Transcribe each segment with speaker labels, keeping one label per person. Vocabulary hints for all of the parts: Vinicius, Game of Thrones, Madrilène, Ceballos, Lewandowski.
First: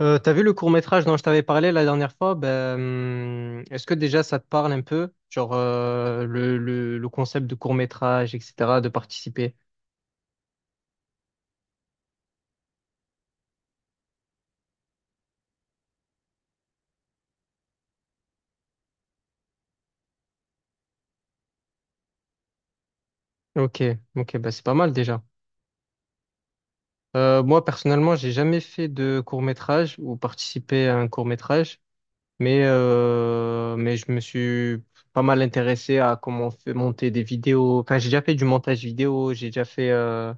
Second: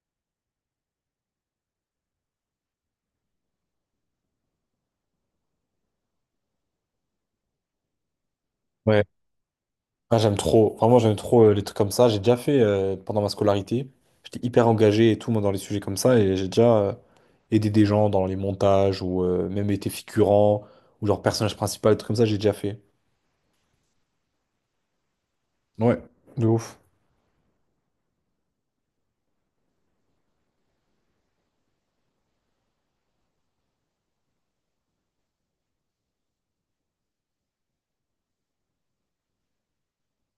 Speaker 1: T'as vu le court-métrage dont je t'avais parlé la dernière fois? Est-ce que déjà ça te parle un peu? Genre le concept de court-métrage, etc., de
Speaker 2: Ouais.
Speaker 1: participer.
Speaker 2: Ah, j'aime trop. Vraiment, j'aime trop les trucs comme ça. J'ai déjà fait pendant ma scolarité. J'étais hyper engagé et tout, moi, dans les sujets comme ça. Et j'ai déjà aidé des gens dans les montages ou même été figurant ou genre personnage principal, des trucs comme ça, j'ai déjà fait.
Speaker 1: Ok, ok, bah c'est pas mal déjà.
Speaker 2: Ouais, de ouf.
Speaker 1: Moi personnellement, j'ai jamais fait de court-métrage ou participé à un court-métrage, mais je me suis pas mal intéressé à comment on fait monter des vidéos. Enfin, j'ai déjà fait du montage vidéo, j'ai déjà fait euh,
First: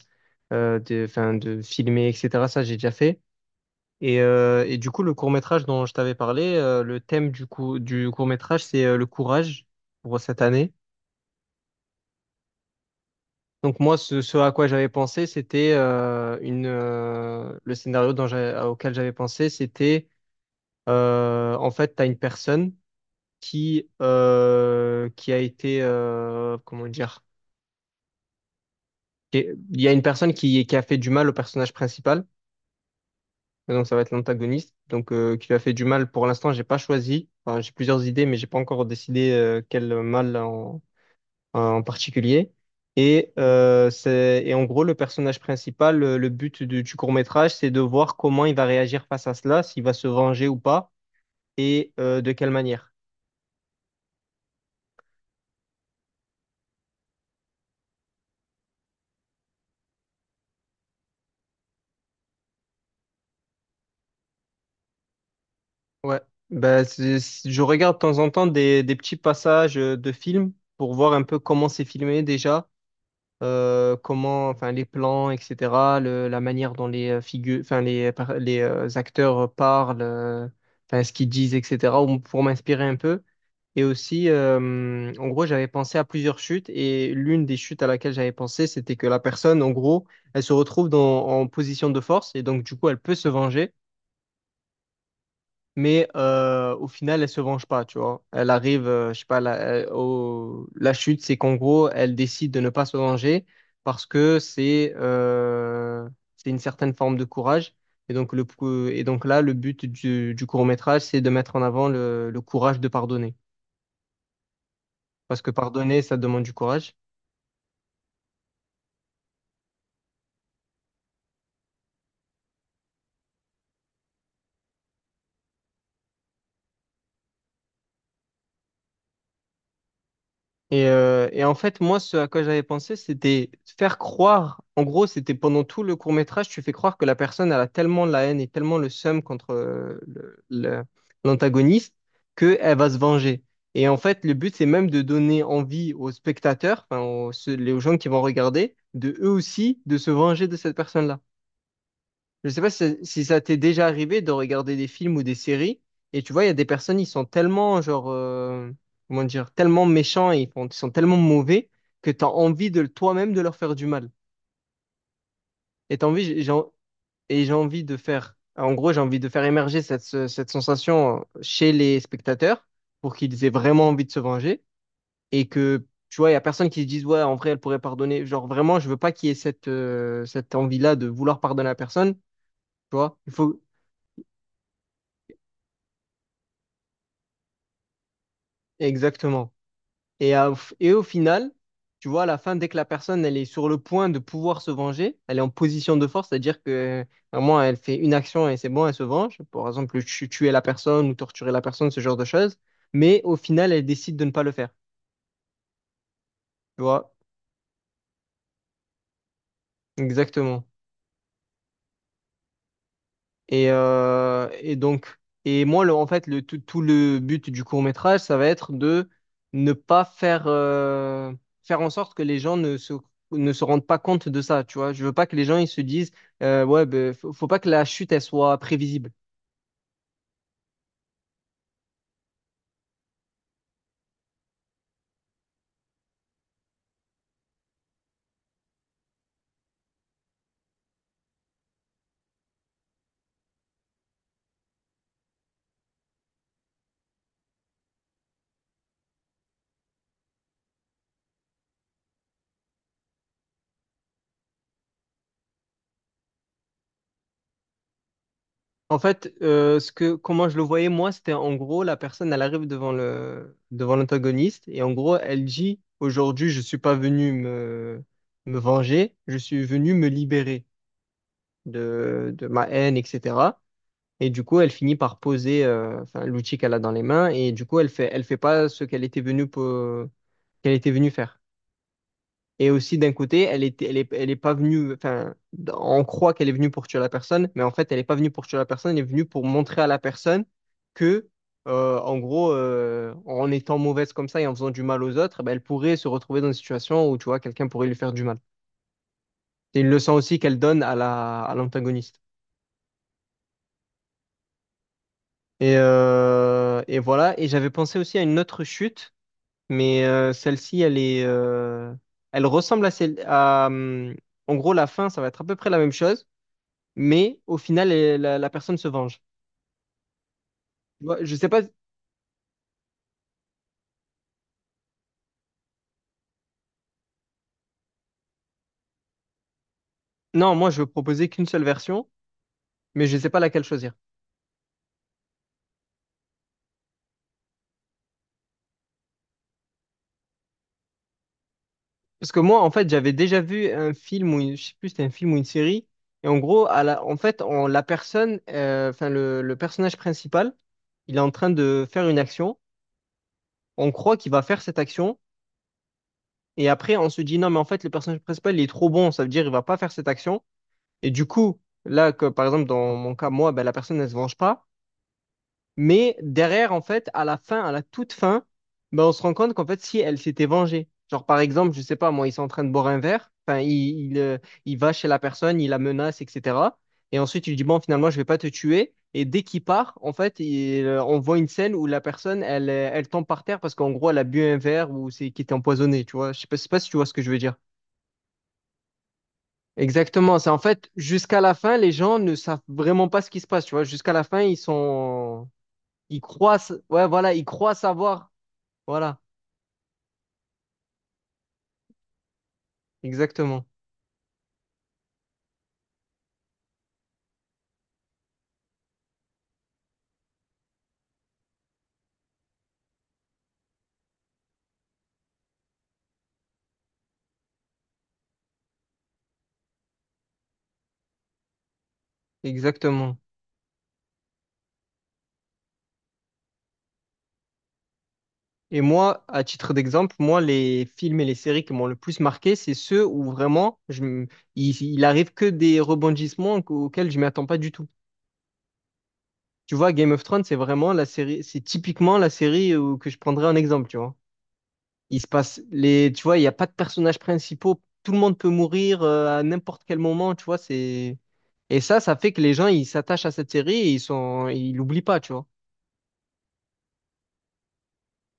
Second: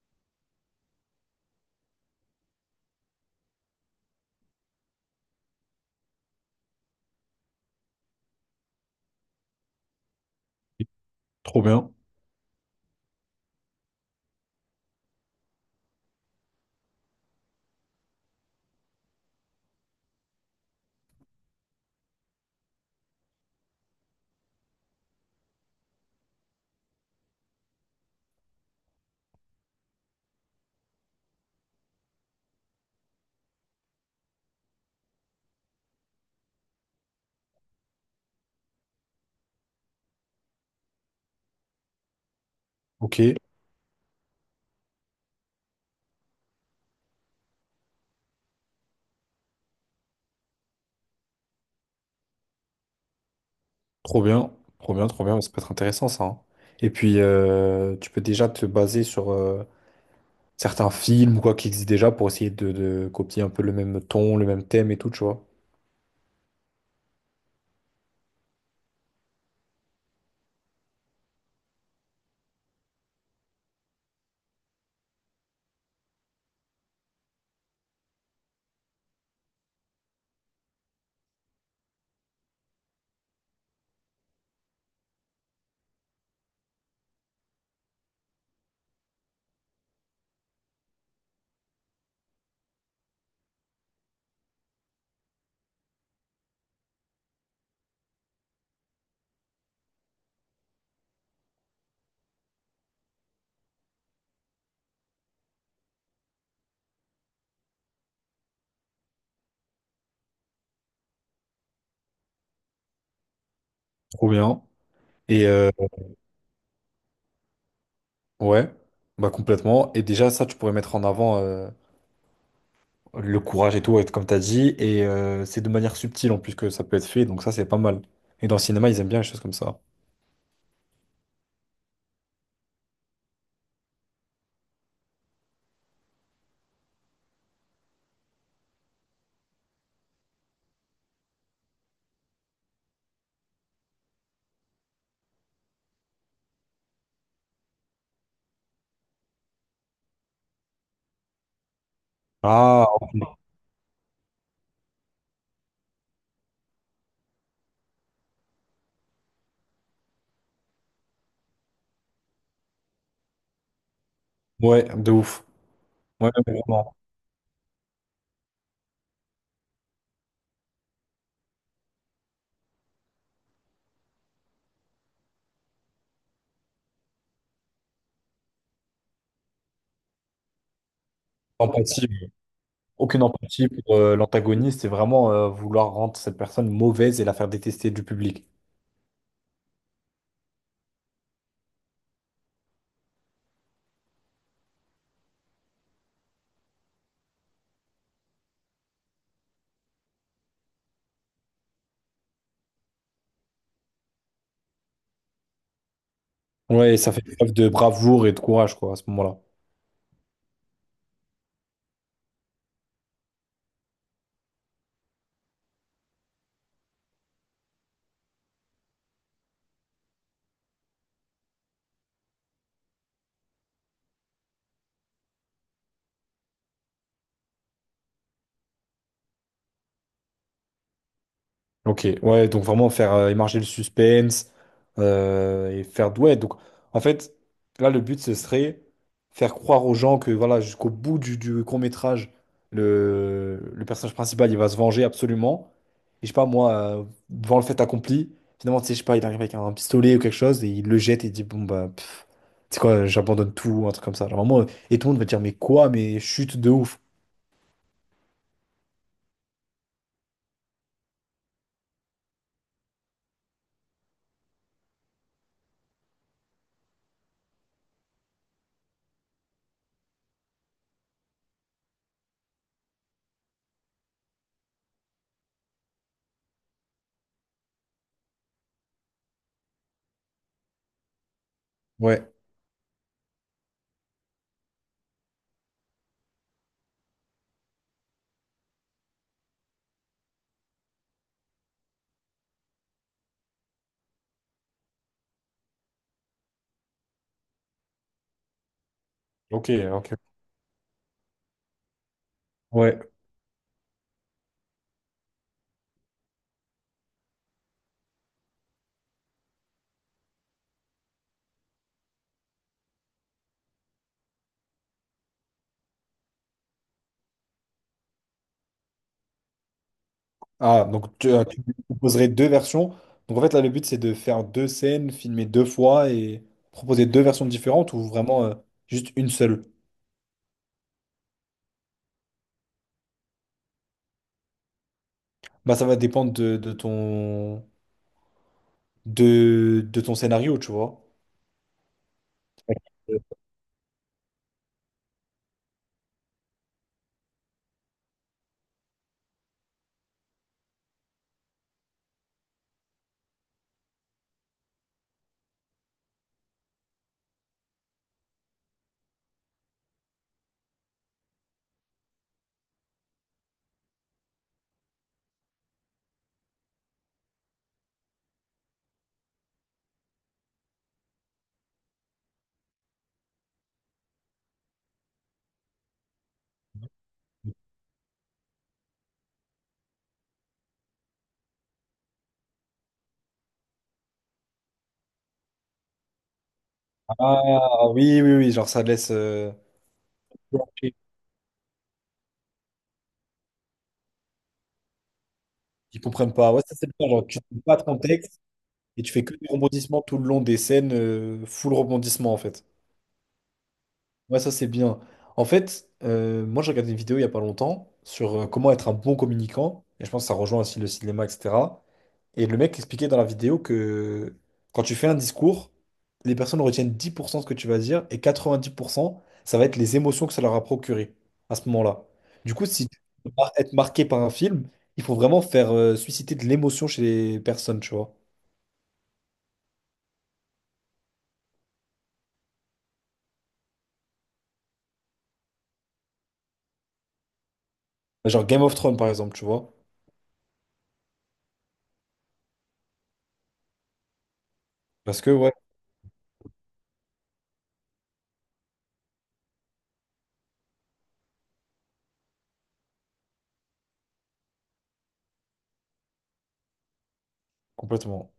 Speaker 1: euh, enfin, de filmer, etc. Ça, j'ai déjà fait. Et du coup, le court-métrage dont je t'avais parlé, le thème du coup, du court-métrage, c'est le courage pour cette année.
Speaker 2: Trop bien.
Speaker 1: Donc moi, ce à quoi j'avais pensé, c'était une le scénario dont j'ai- auquel j'avais pensé, c'était en fait, tu as une personne qui a été comment dire, il y a une personne qui a fait du mal au personnage principal. Et donc ça va être l'antagoniste, qui lui a fait du mal. Pour l'instant, j'ai pas choisi. Enfin, j'ai plusieurs idées, mais j'ai pas encore décidé quel mal en, en particulier.
Speaker 2: Ok,
Speaker 1: Et en gros le personnage principal, le but du court-métrage, c'est de voir comment il va réagir face à cela, s'il va se venger ou pas, et de quelle manière.
Speaker 2: trop bien, trop bien, trop bien. Ça peut être intéressant, ça, hein. Et puis, tu peux déjà te baser sur certains films ou quoi qui existent déjà pour essayer de copier un peu le même ton, le même thème et tout, tu vois.
Speaker 1: Ouais. Je regarde de temps en temps des petits passages de films pour voir un peu comment c'est filmé déjà comment, enfin, les plans, etc., la manière dont les figures, enfin, les, par- les acteurs parlent, enfin, ce qu'ils disent, etc., ou- pour m'inspirer un peu. Et aussi, en gros, j'avais pensé à plusieurs chutes et l'une des chutes à laquelle j'avais pensé, c'était que la personne, en gros, elle se retrouve dans, en position de force et donc, du coup, elle peut se venger mais au final, elle se venge pas, tu vois. Elle arrive, je sais pas, la chute, c'est qu'en gros, elle décide de ne pas se venger parce que c'est une certaine forme de courage. Et donc, là, le but du court-métrage, c'est de mettre en avant le courage de pardonner.
Speaker 2: Trop bien.
Speaker 1: Parce
Speaker 2: Et
Speaker 1: que pardonner, ça demande du courage.
Speaker 2: ouais, bah complètement. Et déjà, ça, tu pourrais mettre en avant le courage et tout, et comme t'as dit. Et c'est de manière subtile en plus que ça peut être fait, donc ça, c'est pas mal. Et dans le cinéma, ils aiment bien les choses comme ça.
Speaker 1: Et en fait, moi, ce à quoi j'avais pensé, c'était faire croire, en gros, c'était pendant tout le court-métrage, tu fais croire que la personne, elle a tellement la haine et tellement le seum contre l'antagoniste qu'elle va se venger. Et en fait, le but, c'est même de donner envie aux spectateurs, enfin, aux gens qui vont regarder, de eux aussi, de se venger de cette personne-là. Je sais pas
Speaker 2: Ah,
Speaker 1: si, si ça t'est déjà arrivé de regarder des films ou des séries, et tu vois, il y a des personnes, ils sont tellement, comment dire, tellement méchants, et ils sont tellement mauvais que t'as envie de toi-même de leur faire du mal.
Speaker 2: ouais, de ouf.
Speaker 1: Et t'as envie,
Speaker 2: Ouais,
Speaker 1: j'ai, j'ai
Speaker 2: ouais,
Speaker 1: en-
Speaker 2: vraiment.
Speaker 1: et j'ai envie de faire, en gros, j'ai envie de faire émerger cette sensation chez les spectateurs pour qu'ils aient vraiment envie de se venger, et que, tu vois, il y a personne qui se dise, ouais, en vrai, elle pourrait pardonner. Genre, vraiment, je veux pas qu'il y ait cette envie-là de vouloir pardonner à
Speaker 2: Empathie,
Speaker 1: personne, tu vois.
Speaker 2: aucune empathie pour l'antagoniste, c'est vraiment vouloir rendre cette personne mauvaise et la faire détester du public.
Speaker 1: Exactement. Et, à- et au final, tu vois, à la fin, dès que la personne, elle est sur le point de pouvoir se venger, elle est en position de force, c'est-à-dire que vraiment, elle fait une action et c'est bon, elle se venge. Par exemple, tuer la personne ou torturer la personne, ce genre de choses. Mais au final, elle décide de ne pas le faire. Tu
Speaker 2: Ouais, et ça
Speaker 1: vois,
Speaker 2: fait preuve de bravoure et de courage, quoi, à ce moment-là.
Speaker 1: exactement. Et, euh, et donc, et moi, en fait, tout le but du court-métrage, ça va être de ne pas faire, faire en sorte que les gens ne se rendent pas compte de ça, tu vois. Je veux pas que les gens, ils se disent, ouais, ben, faut pas que la chute, elle soit prévisible.
Speaker 2: Ok, ouais, donc vraiment faire émarger le suspense et faire ouais, donc en fait là le but ce serait faire croire aux gens que voilà jusqu'au bout du court-métrage le personnage principal il va se venger absolument et je sais pas moi, euh, devant le fait accompli, finalement tu sais je sais pas, il arrive avec un pistolet ou quelque chose et il le jette et il dit bon bah pff, tu sais quoi j'abandonne, tout un truc comme ça, genre vraiment et tout le monde va dire mais quoi, mais chute de ouf.
Speaker 1: En fait, ce que, comment je le voyais, moi, c'était en gros, la personne, elle arrive devant devant l'antagoniste et en gros, elle dit, aujourd'hui, je suis pas venu me, me venger, je suis venu me libérer de ma haine, etc. Et du coup, elle finit par poser enfin, l'outil qu'elle a dans les mains. Et du coup, elle fait pas ce qu'elle était qu'elle était venue faire.
Speaker 2: Ouais,
Speaker 1: Et aussi, d'un côté, elle est pas venue. Enfin, on croit qu'elle est venue pour tuer la personne, mais en fait, elle est pas venue pour tuer la personne. Elle est venue pour montrer à la personne que, en gros, en étant mauvaise comme ça et en faisant du mal aux autres, ben, elle pourrait se retrouver dans une situation où, tu vois, quelqu'un pourrait lui faire du mal.
Speaker 2: ok,
Speaker 1: C'est une
Speaker 2: ok,
Speaker 1: leçon aussi qu'elle donne à la, à l'antagoniste.
Speaker 2: ouais.
Speaker 1: Et voilà. Et j'avais pensé aussi à une autre chute. Mais celle-ci, elle ressemble à en gros, la fin, ça va être à peu près la même chose, mais au final, la personne se venge.
Speaker 2: Ah,
Speaker 1: Tu
Speaker 2: donc
Speaker 1: vois,
Speaker 2: tu,
Speaker 1: je sais pas.
Speaker 2: tu proposerais deux versions. Donc en fait, là, le but, c'est de faire deux scènes, filmer deux fois et proposer deux versions différentes, ou vraiment juste une seule.
Speaker 1: Non, moi, je veux proposer qu'une seule version, mais je sais pas laquelle choisir.
Speaker 2: Bah, ça va dépendre de ton, de ton scénario, tu vois.
Speaker 1: Parce que moi, en fait, j'avais déjà vu un film ou je sais plus, c'était un film ou une série, et en gros, à la, en fait, on, la personne, enfin, le personnage principal, il est en train de faire une action. On croit qu'il va faire cette action. Et après, on se dit, non, mais en fait, le personnage principal, il est trop bon, ça veut dire il va pas faire cette action. Et du coup, là, que, par exemple, dans mon cas, moi, ben, la personne, elle se venge pas. Mais derrière, en fait, à la fin, à la toute fin, ben, on se rend compte qu'en fait, si elle s'était vengée, genre par exemple, je sais pas, moi, ils sont en train de boire un verre, enfin, il, euh, il va chez la personne, il la menace, etc. Et ensuite, il lui dit, bon, finalement, je vais pas te tuer. Et dès qu'il part, en fait, on voit une scène où la personne, elle tombe par terre parce qu'en gros, elle a bu un verre ou c'est qui était empoisonné, tu vois. Je sais pas si tu vois ce que je veux dire.
Speaker 2: Ah oui, oui, oui, genre ça laisse,
Speaker 1: Exactement, c'est en fait jusqu'à la fin, les gens ne savent vraiment pas ce qui se passe, tu vois. Jusqu'à la fin,
Speaker 2: ils
Speaker 1: ils
Speaker 2: comprennent pas.
Speaker 1: croient,
Speaker 2: Ouais, ça c'est
Speaker 1: ouais,
Speaker 2: bien, genre
Speaker 1: voilà,
Speaker 2: tu
Speaker 1: ils
Speaker 2: ne
Speaker 1: croient
Speaker 2: pas ton
Speaker 1: savoir.
Speaker 2: texte et tu
Speaker 1: Voilà,
Speaker 2: fais que des rebondissements tout le long des scènes, full rebondissement en fait.
Speaker 1: exactement,
Speaker 2: Ouais, ça c'est bien. En fait, moi j'ai regardé une vidéo il y a pas longtemps sur comment être un bon communicant, et je pense que ça rejoint aussi le cinéma, etc. Et le mec expliquait dans la vidéo que quand tu fais un discours, les personnes retiennent 10% de ce que tu vas dire, et 90%, ça va être les émotions que ça leur a procuré à ce moment-là. Du coup, si tu
Speaker 1: exactement.
Speaker 2: veux mar- être marqué par un film, il faut vraiment faire susciter de l'émotion chez les personnes, tu vois.
Speaker 1: Et moi, à titre d'exemple, moi, les films et les séries qui m'ont le plus marqué, c'est ceux où vraiment, il arrive que des rebondissements auxquels je m'attends pas du tout.
Speaker 2: Genre Game of Thrones, par exemple, tu vois.
Speaker 1: Tu vois, Game of Thrones, c'est vraiment la série, c'est typiquement la série que je prendrais en exemple, tu vois.
Speaker 2: Parce
Speaker 1: Il se
Speaker 2: que, ouais,
Speaker 1: passe les, tu vois, il n'y a pas de personnages principaux. Tout le monde peut mourir à n'importe quel moment, tu vois. C'est et ça fait que les gens ils s'attachent à cette série et ils l'oublient pas, tu vois.
Speaker 2: complètement.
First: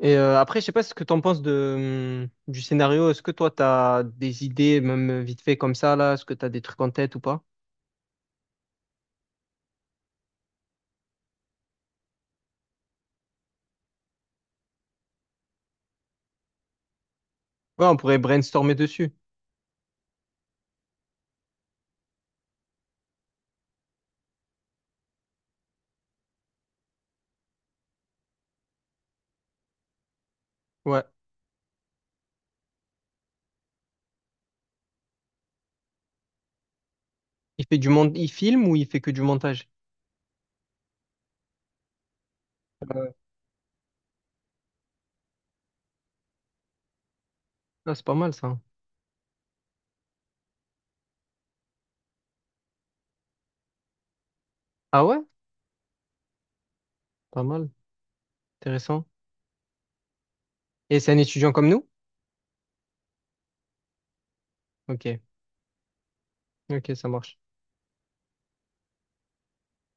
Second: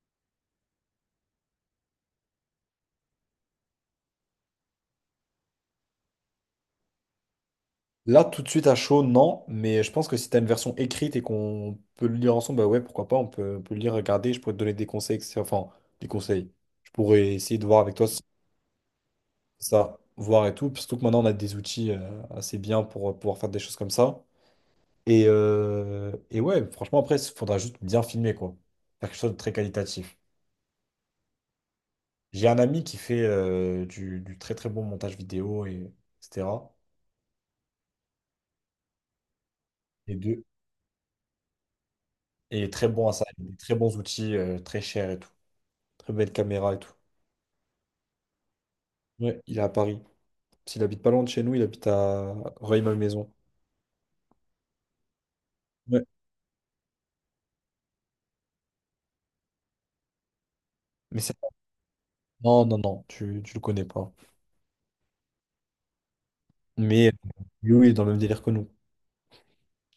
Speaker 1: Après, je sais pas ce que t'en penses de du scénario. Est-ce que toi t'as des idées, même vite fait comme ça là? Est-ce que t'as des trucs en tête ou pas?
Speaker 2: Là, tout de suite à chaud, non, mais je pense que si tu as une version écrite et qu'on peut le lire ensemble, bah ouais, pourquoi pas, on peut le lire, regarder, je pourrais te donner des conseils, etc. Enfin, des conseils. Je pourrais essayer de voir
Speaker 1: Ouais,
Speaker 2: avec
Speaker 1: on
Speaker 2: toi
Speaker 1: pourrait
Speaker 2: si
Speaker 1: brainstormer dessus.
Speaker 2: ça, voir et tout, surtout que maintenant on a des outils assez bien pour pouvoir faire des choses comme ça. Et ouais, franchement, après, il faudra juste bien filmer, quoi. Faire quelque chose de très qualitatif.
Speaker 1: Ouais.
Speaker 2: J'ai un ami qui fait du très très bon montage vidéo, et, etc.
Speaker 1: Il fait du monde, il filme ou il fait que du montage?
Speaker 2: Et, de, et très bon
Speaker 1: Euh,
Speaker 2: à ça, il a des très bons outils, très chers et tout. Très belle caméra et tout.
Speaker 1: Ah, c'est pas mal ça.
Speaker 2: Ouais, il est à Paris. S'il habite pas loin de chez nous, il habite à Rueil-Malmaison.
Speaker 1: Ah ouais?
Speaker 2: Ouais.
Speaker 1: Pas mal. Intéressant. Et c'est un
Speaker 2: Mais c'est...
Speaker 1: étudiant comme nous?
Speaker 2: Non, non, non, tu le connais pas.
Speaker 1: Ok. Ok, ça
Speaker 2: Mais
Speaker 1: marche.
Speaker 2: lui, oui, il est dans le même délire que nous.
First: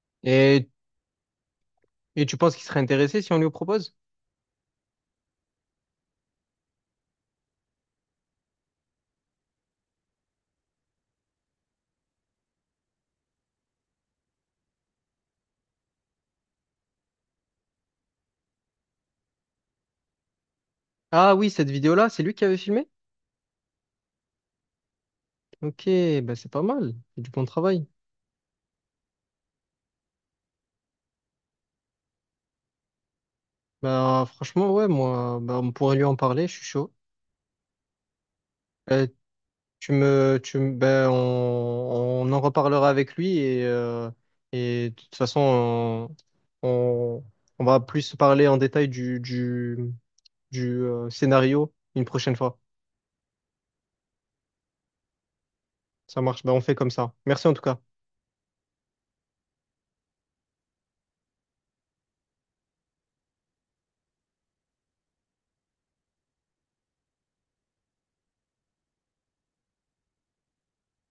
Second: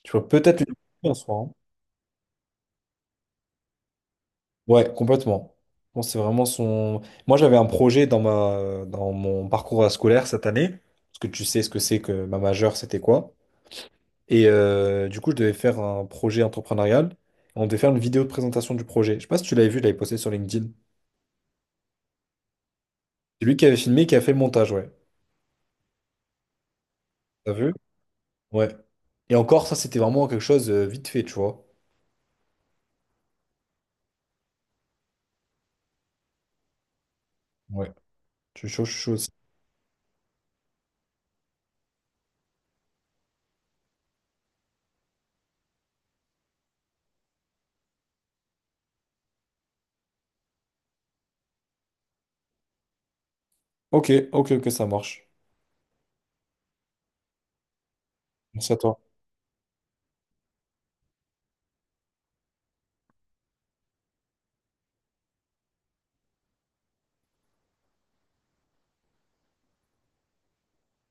Speaker 2: Tu vois, peut-être
Speaker 1: Et
Speaker 2: lui en soi, hein.
Speaker 1: Et tu penses qu'il serait intéressé si on lui propose?
Speaker 2: Ouais, complètement. Bon, c'est vraiment son... Moi, j'avais un projet dans ma... dans mon parcours scolaire cette année, parce que tu sais ce que c'est que ma majeure, c'était quoi. Et du coup, je devais faire un projet entrepreneurial. On devait faire une vidéo de présentation du projet. Je sais pas si tu l'avais vu, je l'avais posté sur LinkedIn.
Speaker 1: Ah oui, cette vidéo-là, c'est lui qui avait filmé?
Speaker 2: C'est lui qui avait filmé, qui a fait le montage, ouais.
Speaker 1: Ok, bah c'est pas mal, c'est du bon
Speaker 2: T'as vu?
Speaker 1: travail.
Speaker 2: Ouais. Et encore, ça, c'était vraiment quelque chose vite fait, tu vois.
Speaker 1: Bah franchement, ouais, moi, bah, on pourrait lui en parler, je suis chaud.
Speaker 2: Ouais. Tu chaud, je suis
Speaker 1: Euh,
Speaker 2: chaud aussi.
Speaker 1: bah, on en reparlera avec lui et de toute façon, on, on va plus parler en détail du scénario une prochaine fois.
Speaker 2: Ok, ok, ok, ça marche.
Speaker 1: Ça marche, ben on fait comme ça. Merci en tout cas.
Speaker 2: Merci à toi.